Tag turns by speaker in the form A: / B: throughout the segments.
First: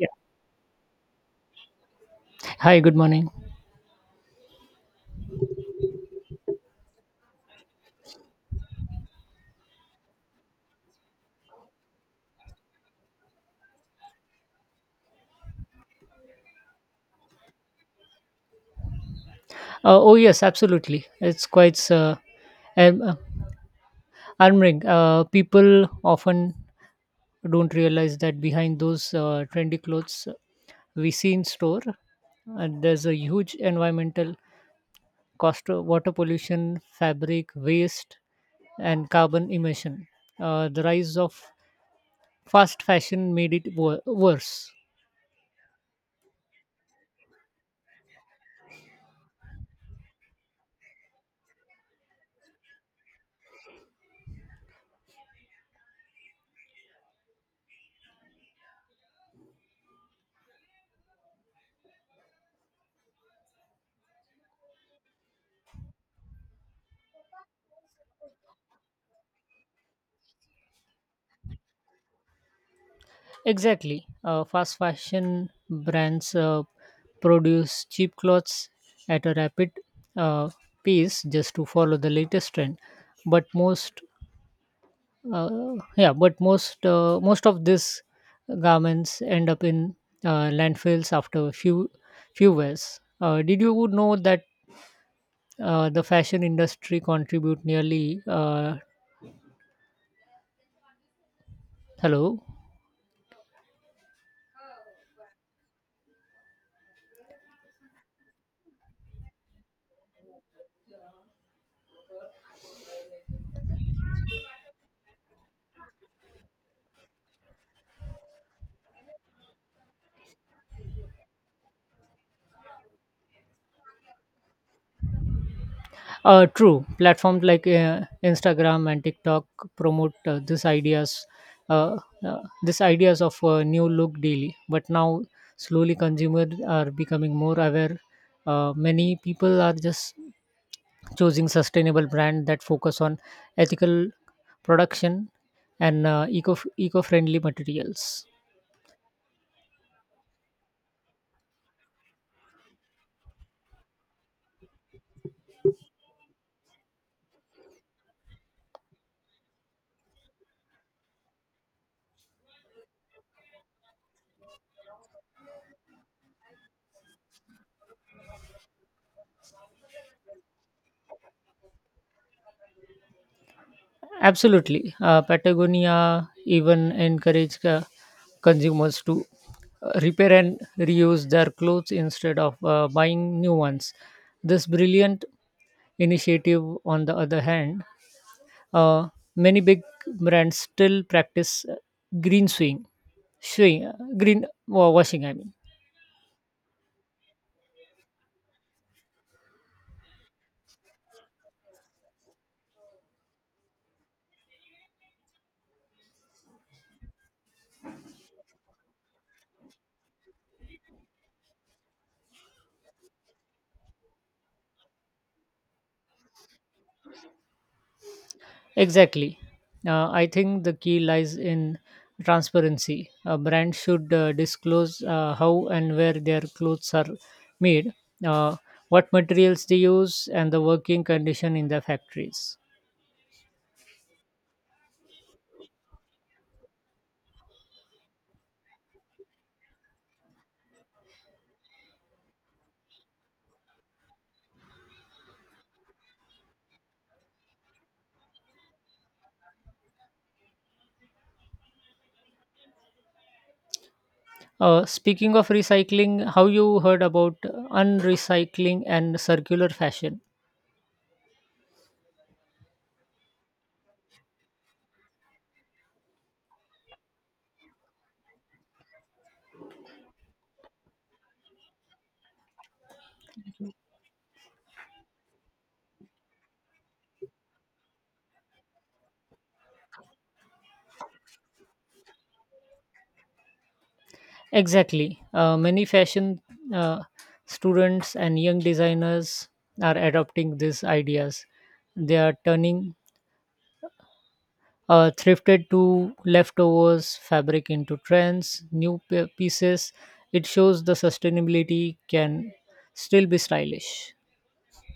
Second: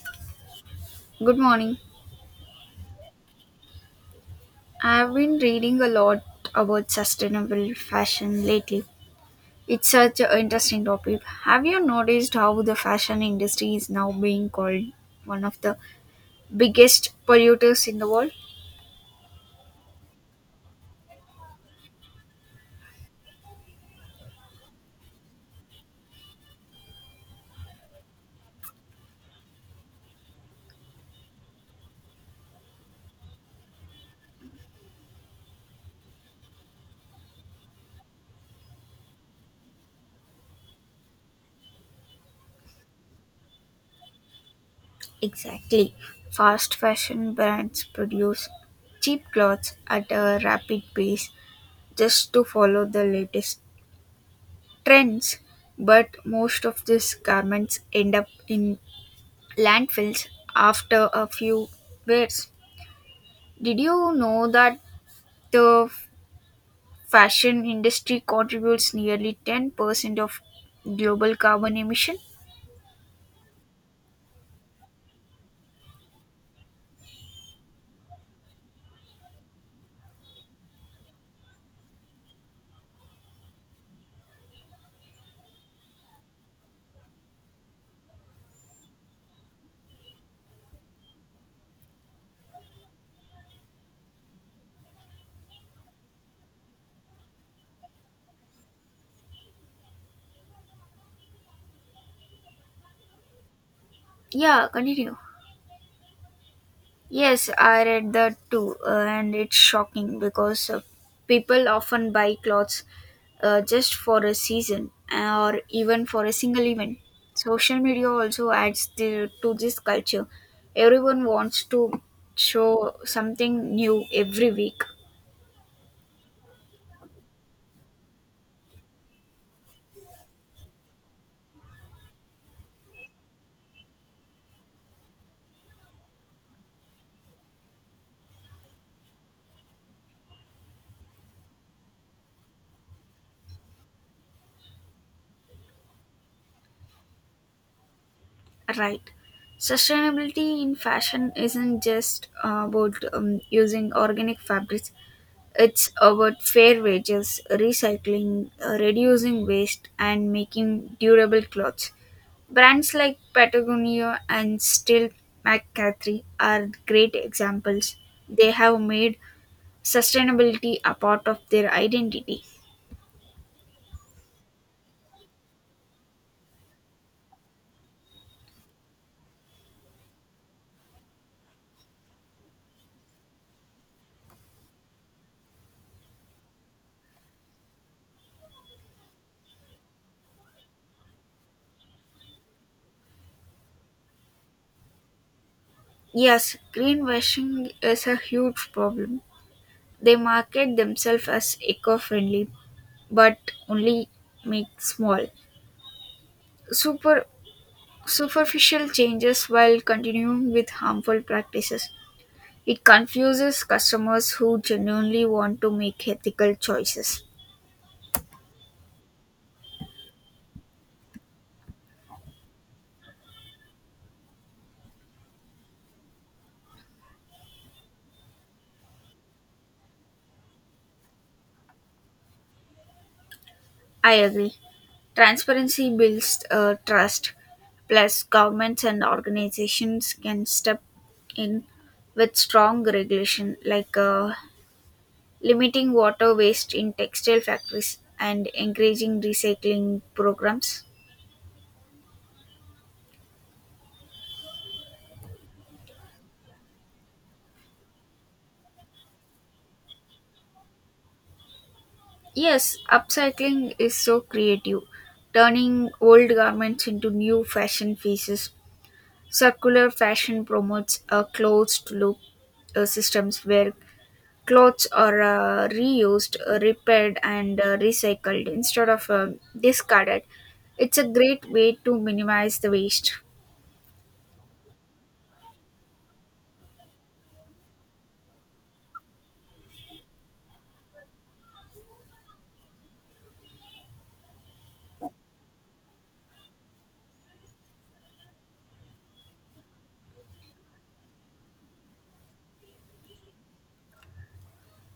A: Yeah.
B: Good morning.
A: Hi, good morning.
B: I've been reading a lot about sustainable fashion lately. It's such an interesting topic. Have you noticed how the fashion industry is now being called one of the biggest polluters in the world?
A: Oh, yes, absolutely. It's quite um, uh, arming. People often don't realize that behind those trendy clothes we see in store, there's a huge environmental cost of water pollution, fabric waste, and carbon emission. The rise of fast fashion made it worse.
B: Exactly. Fast fashion brands produce cheap clothes at a rapid pace just to follow the latest trends, but most of these garments end up in landfills after a few wears. Did you know that the fashion industry contributes nearly 10% of global carbon emission?
A: Exactly. Fast fashion brands produce cheap clothes at a rapid uh, pace just to follow the latest trend. But most, uh, yeah, but most of these garments end up in landfills after a few wears. Did you know that the fashion industry contribute nearly? Hello.
B: Yeah, continue. Yes, I read that too, and it's shocking because people often buy clothes just for a season or even for a single event. Social media also adds the, to this culture. Everyone wants to show something new every week.
A: True. Platforms like Instagram and TikTok promote uh, these ideas of new look daily. But now, slowly, consumers are becoming more aware. Many people are just choosing sustainable brand that focus on ethical production and eco friendly materials.
B: Right. Sustainability in fashion isn't just about using organic fabrics, it's about fair wages, recycling, reducing waste, and making durable clothes. Brands like Patagonia and Still McCathry are great examples. They have made sustainability a part of their identity.
A: Absolutely. Patagonia even encourage consumers to repair and reuse their clothes instead of buying new ones. This brilliant initiative, on the other hand, uh, many big brands still practice green swing, swing green washing. I mean.
B: Yes, greenwashing is a huge problem. They market themselves as eco friendly, but only make small, super superficial changes while continuing with harmful practices. It confuses customers who genuinely want to make ethical choices.
A: Exactly. I think the key lies in transparency. A brand should disclose how and where their clothes are made, uh, what materials they use, and the working condition in the factories.
B: I agree. Transparency builds trust. Plus, governments and organizations can step in with strong regulation, like limiting water waste in textile factories and encouraging recycling programs.
A: Speaking of recycling, how you heard about unrecycling and circular fashion?
B: Yes, upcycling is so creative, turning old garments into new fashion pieces. Circular fashion promotes a closed loop systems where clothes are reused, repaired, and recycled instead of discarded. It's a great way to minimize the waste.
A: Exactly. Many fashion uh, students and young designers are adopting these ideas. They are turning thrifted to leftovers fabric into trends new pieces. It shows the sustainability can still be stylish.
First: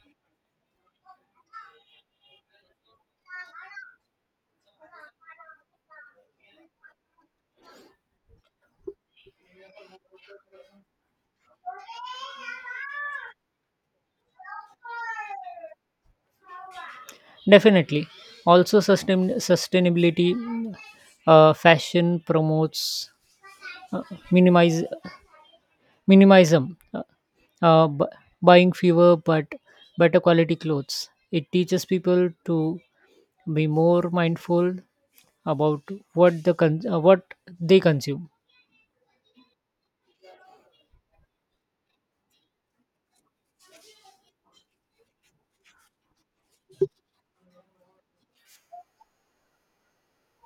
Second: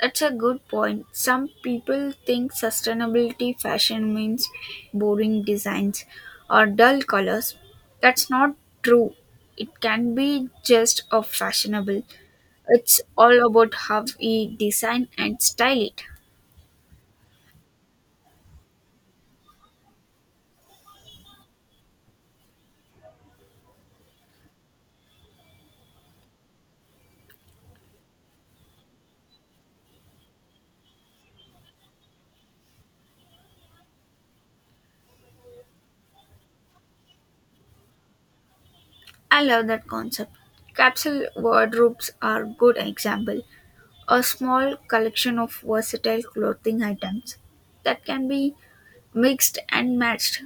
B: That's a good point. Some people think sustainability fashion means boring designs or dull colors. That's not true. It can be just of fashionable. It's all about how we design and style it.
A: Definitely. Also sustainability fashion promotes uh, minimize minimalism, uh, bu- buying fewer but better quality clothes. It teaches people to be more mindful about what they consume.
B: I love that concept. Capsule wardrobes are good example. A small collection of versatile clothing items that can be mixed and matched.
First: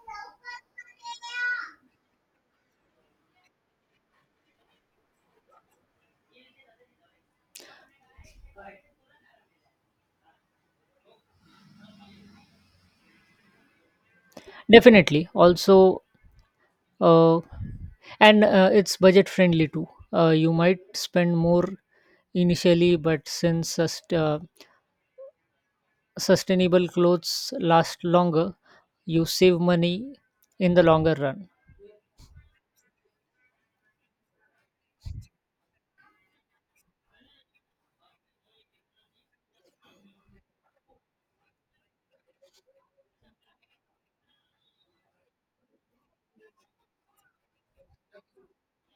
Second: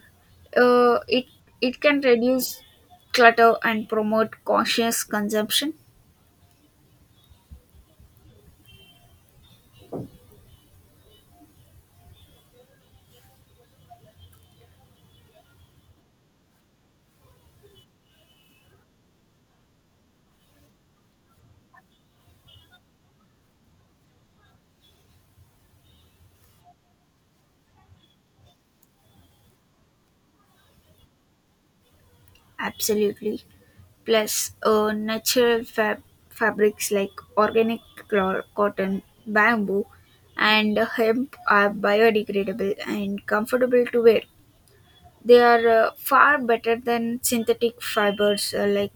B: It it can reduce clutter and promote conscious consumption.
A: Definitely. Also, uh, and it's budget friendly too. You might spend more initially, but since sustainable clothes last longer, you save money in the longer run.
B: Absolutely. Plus, natural fabrics like organic cotton, bamboo, and hemp are biodegradable and comfortable to wear. They are far better than synthetic fibers like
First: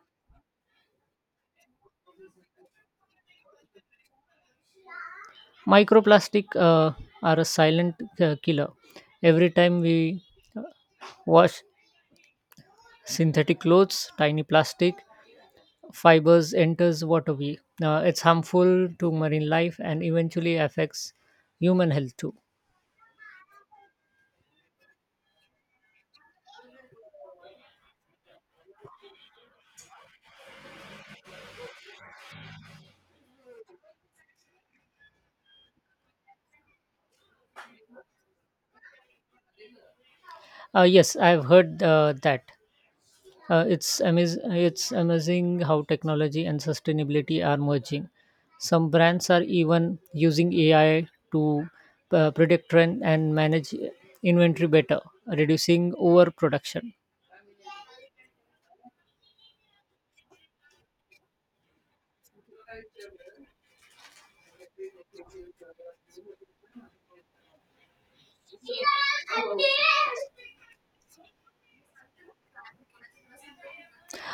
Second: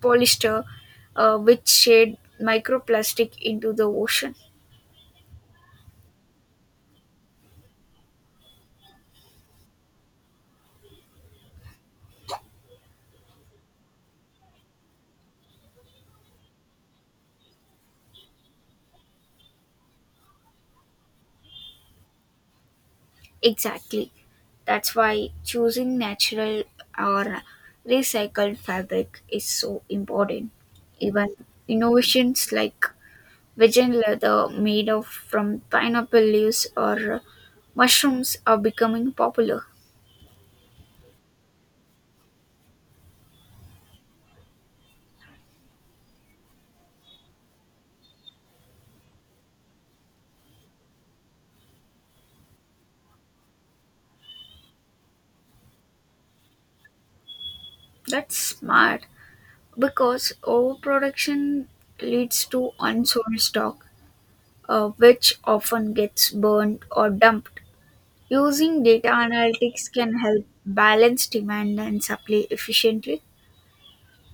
B: polyester, which shed microplastic into the ocean.
A: Microplastic are a silent killer. Every time we uh, wash synthetic clothes, tiny plastic fibers enters waterway. It's harmful to marine life and eventually affects human health too.
B: Exactly. That's why choosing natural or recycled fabric is so important. Even innovations like vegan leather made of from pineapple leaves or mushrooms are becoming popular.
A: Yes, I've heard that. It's amazing how technology and sustainability are merging. Some brands are even using AI to predict trend and manage inventory better, reducing overproduction.
B: That's smart because overproduction leads to unsold stock, which often gets burned or dumped. Using data analytics can help balance demand and supply efficiently.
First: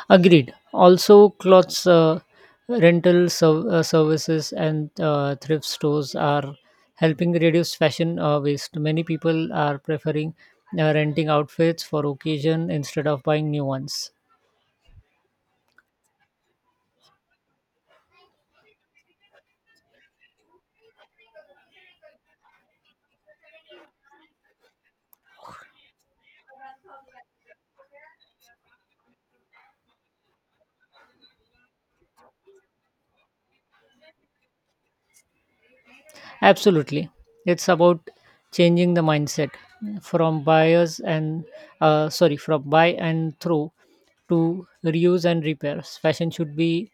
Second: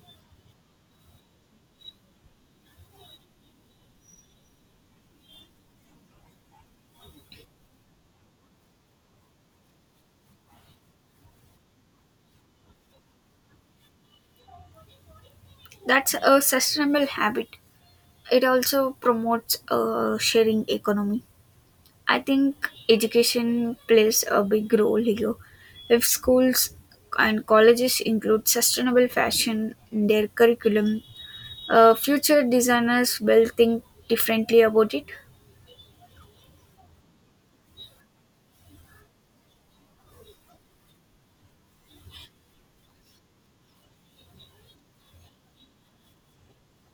A: Agreed. Also, clothes services and thrift stores are helping reduce fashion waste. Many people are preferring renting outfits for occasion instead of buying new ones.
B: That's a sustainable habit. It also promotes a sharing economy. I think education plays a big role here. If schools and colleges include sustainable fashion in their curriculum, future designers will think differently about it.
A: Absolutely. It's about changing the mindset from buyers and from buy and throw to reuse and repairs. Fashion should be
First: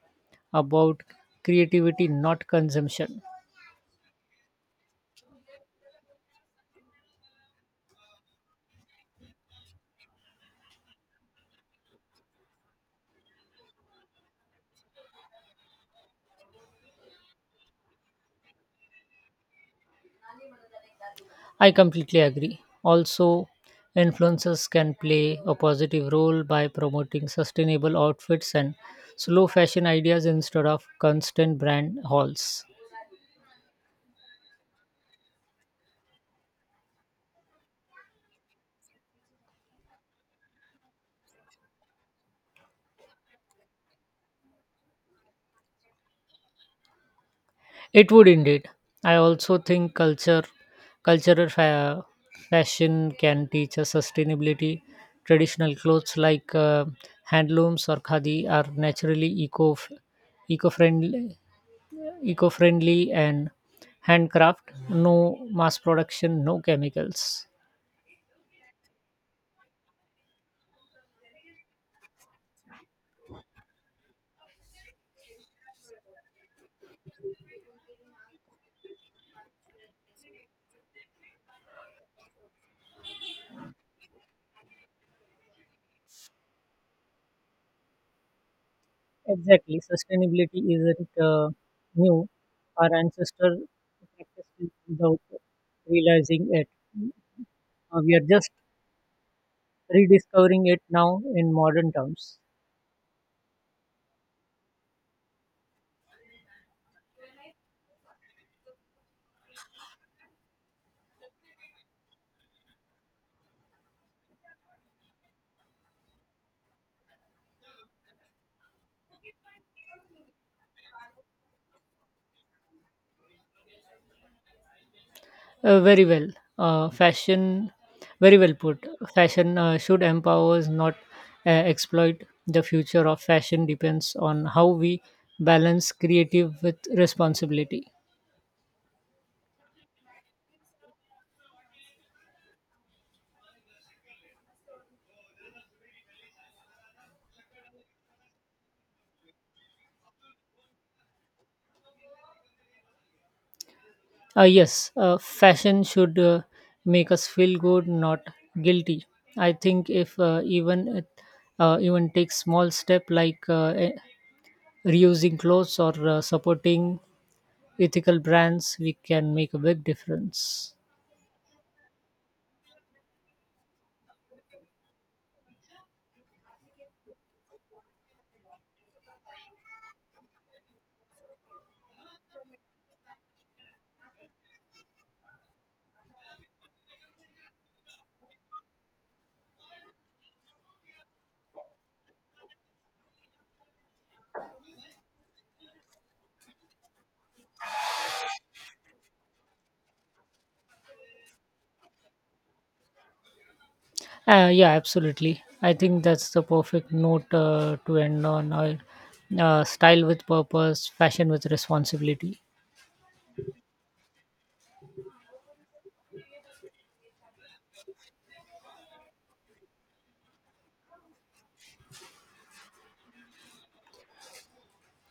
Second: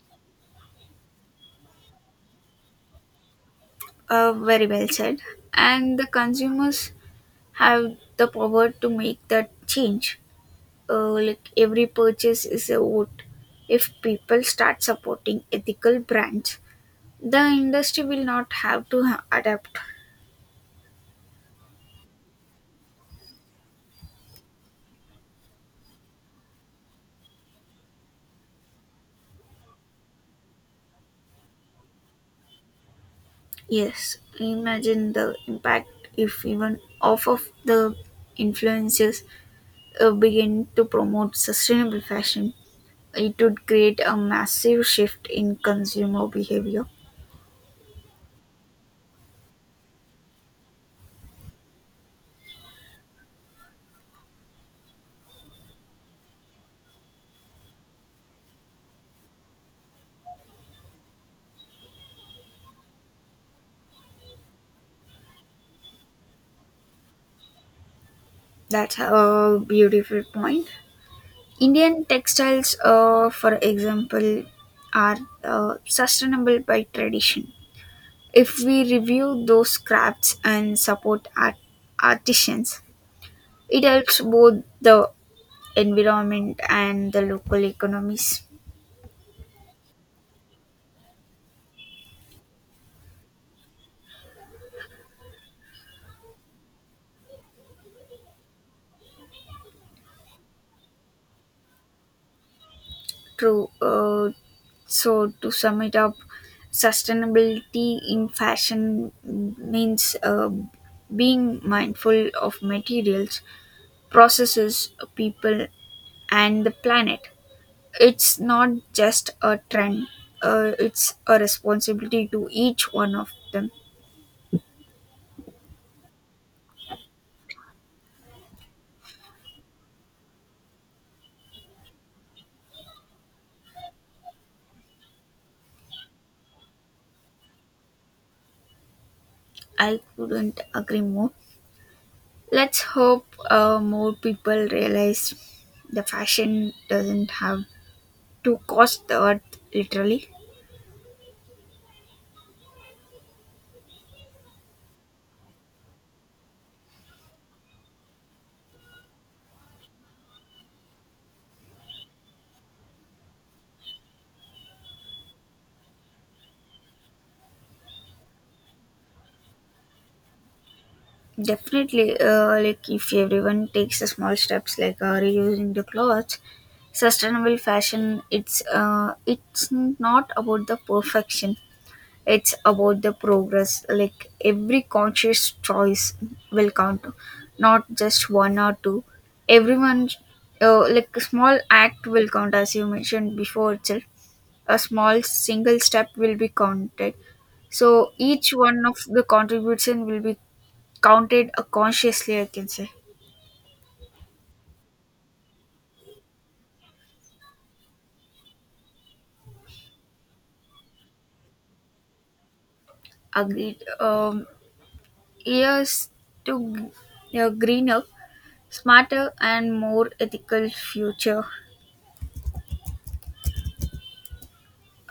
A: about creativity, not consumption.
B: Very well said. And the consumers have the power to make that change. Like every purchase is a vote. If people start supporting ethical brands, the industry will not have to adapt.
A: I completely agree. Also, influencers can play a positive role by promoting sustainable outfits and slow fashion ideas instead of constant brand hauls.
B: Yes, imagine the impact if even off of the influencers begin to promote sustainable fashion. It would create a massive shift in consumer behavior.
A: It would indeed. I also think cultural fashion can teach us sustainability. Traditional clothes like handlooms or khadi are naturally eco friendly eco-friendly and handcraft, no mass production, no chemicals.
B: That's a beautiful point. Indian textiles, for example, are sustainable by tradition. If we review those crafts and support artisans, it helps both the environment and the local economies.
A: Exactly. Sustainability isn't new. Our ancestors practiced it without realizing it. Uh, we are just rediscovering it now in modern terms.
B: True. So, to sum it up, sustainability in fashion means being mindful of materials, processes, people, and the planet. It's not just a trend, it's a responsibility to each one of them.
A: Uh, very well uh, fashion Very well put. Fashion should empower us, not exploit. The future of fashion depends on how we balance creative with responsibility.
B: I couldn't agree more. Let's hope more people realize the fashion doesn't have to cost the earth literally.
A: Yes, fashion should make us feel good, not guilty. I think if even take small step like reusing clothes or supporting ethical brands, we can make a big difference.
B: Definitely, like if everyone takes the small steps like reusing the clothes, sustainable fashion. It's not about the perfection. It's about the progress. Like every conscious choice will count, not just one or two. Everyone, like a small act will count, as you mentioned before itself. A small single step will be counted. So each one of the contribution will be counted consciously. I can say
A: Yeah, absolutely. I think that's the perfect note to end on. Style with purpose, fashion with responsibility.
B: agreed. Years to a greener, smarter, and more ethical future.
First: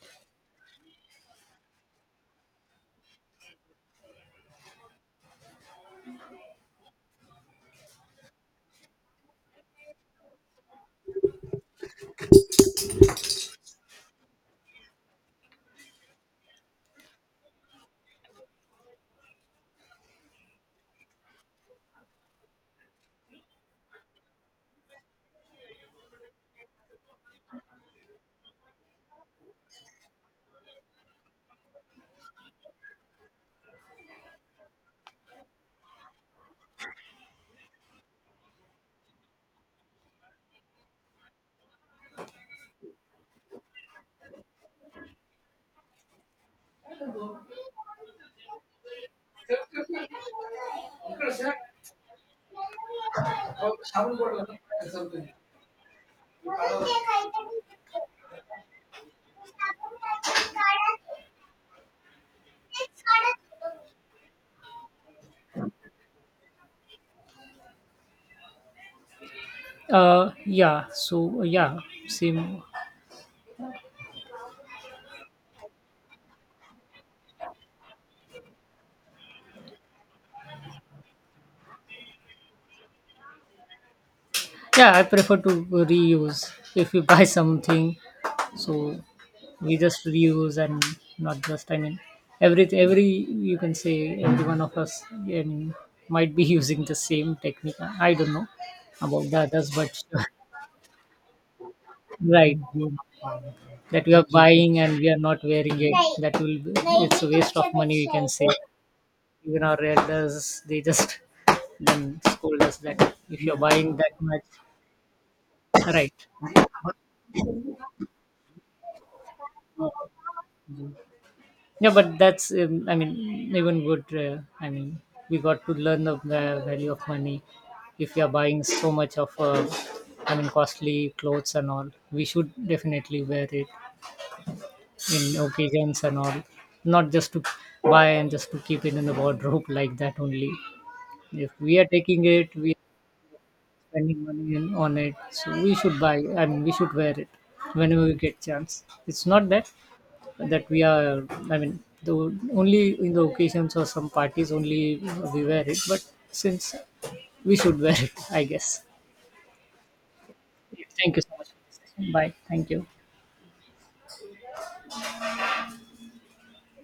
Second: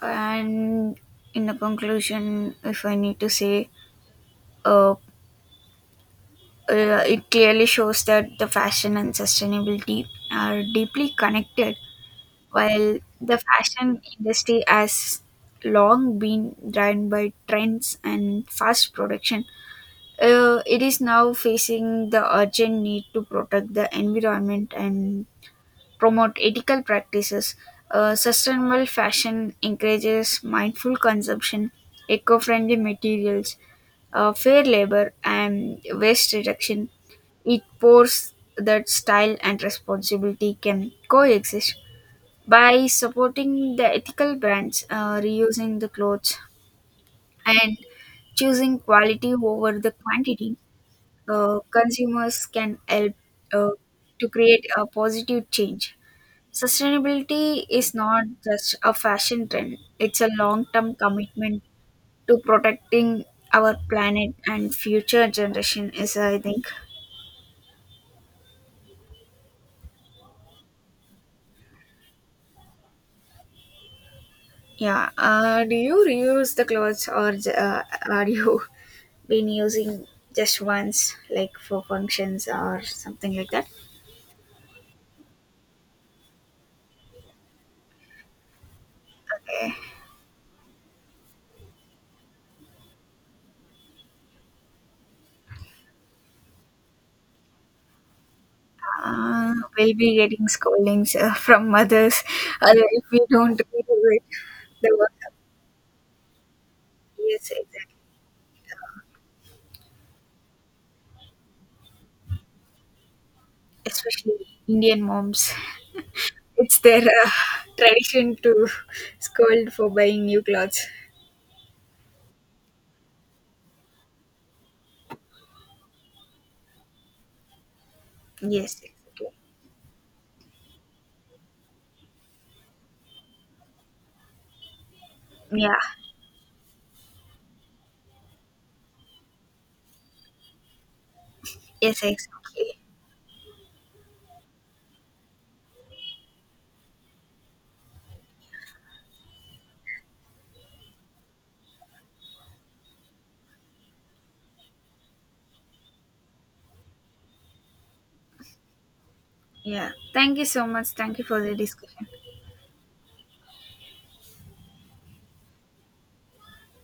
B: And in the conclusion if I need to say uh, it clearly shows that the fashion and sustainability are deeply connected while the fashion industry has long been driven by trends and fast production, it is now facing the urgent need to protect the environment and promote ethical practices. Sustainable fashion encourages mindful consumption, eco friendly materials, fair labor, and waste reduction. It pours that style and responsibility can coexist by supporting the ethical brands, reusing the clothes, and choosing quality over the quantity. Consumers can help uh, to create a positive change. Sustainability is not just a fashion trend, it's a long term commitment to protecting our planet and future generation is I think.
A: Yeah, same.
B: Yeah. Do you reuse the clothes or are you been using just once like for functions or something like that?
A: Yeah, I prefer to reuse. If you buy something, so
B: Okay.
A: we just reuse and not just. I mean, every you can say every one of us, I mean, might be using the same technique. I don't know about the others, but
B: We'll be getting scoldings from mothers
A: right,
B: if we don't
A: that we
B: redo it.
A: are buying
B: The
A: and we
B: work.
A: are not wearing it. That will be, it's a
B: Yes,
A: waste of
B: exactly.
A: money, we can say. Even our elders, they just then scold us that if you're buying that
B: Especially
A: much,
B: Indian moms.
A: right.
B: It's their tradition to scold for buying new clothes.
A: Yeah, but that's I mean, even good, I mean, we got to learn the value of money. If you're buying
B: Yes,
A: so much
B: exactly.
A: of, I mean, costly clothes and all, we should definitely wear it in
B: Yeah.
A: occasions and all, not just to buy and just to keep it in the wardrobe like that only. If we are
B: Yes,
A: taking it, we
B: exactly.
A: spending money in, on it. So we should buy, I mean, we should wear it whenever we get chance. It's not that we are, I mean, the only in the occasions or some parties only we wear it, but since we should wear it, I guess.
B: Yeah. Thank you so much.
A: Thank
B: Thank
A: you
B: you
A: so
B: for
A: much
B: the
A: for this
B: discussion.
A: session. Bye. Thank you.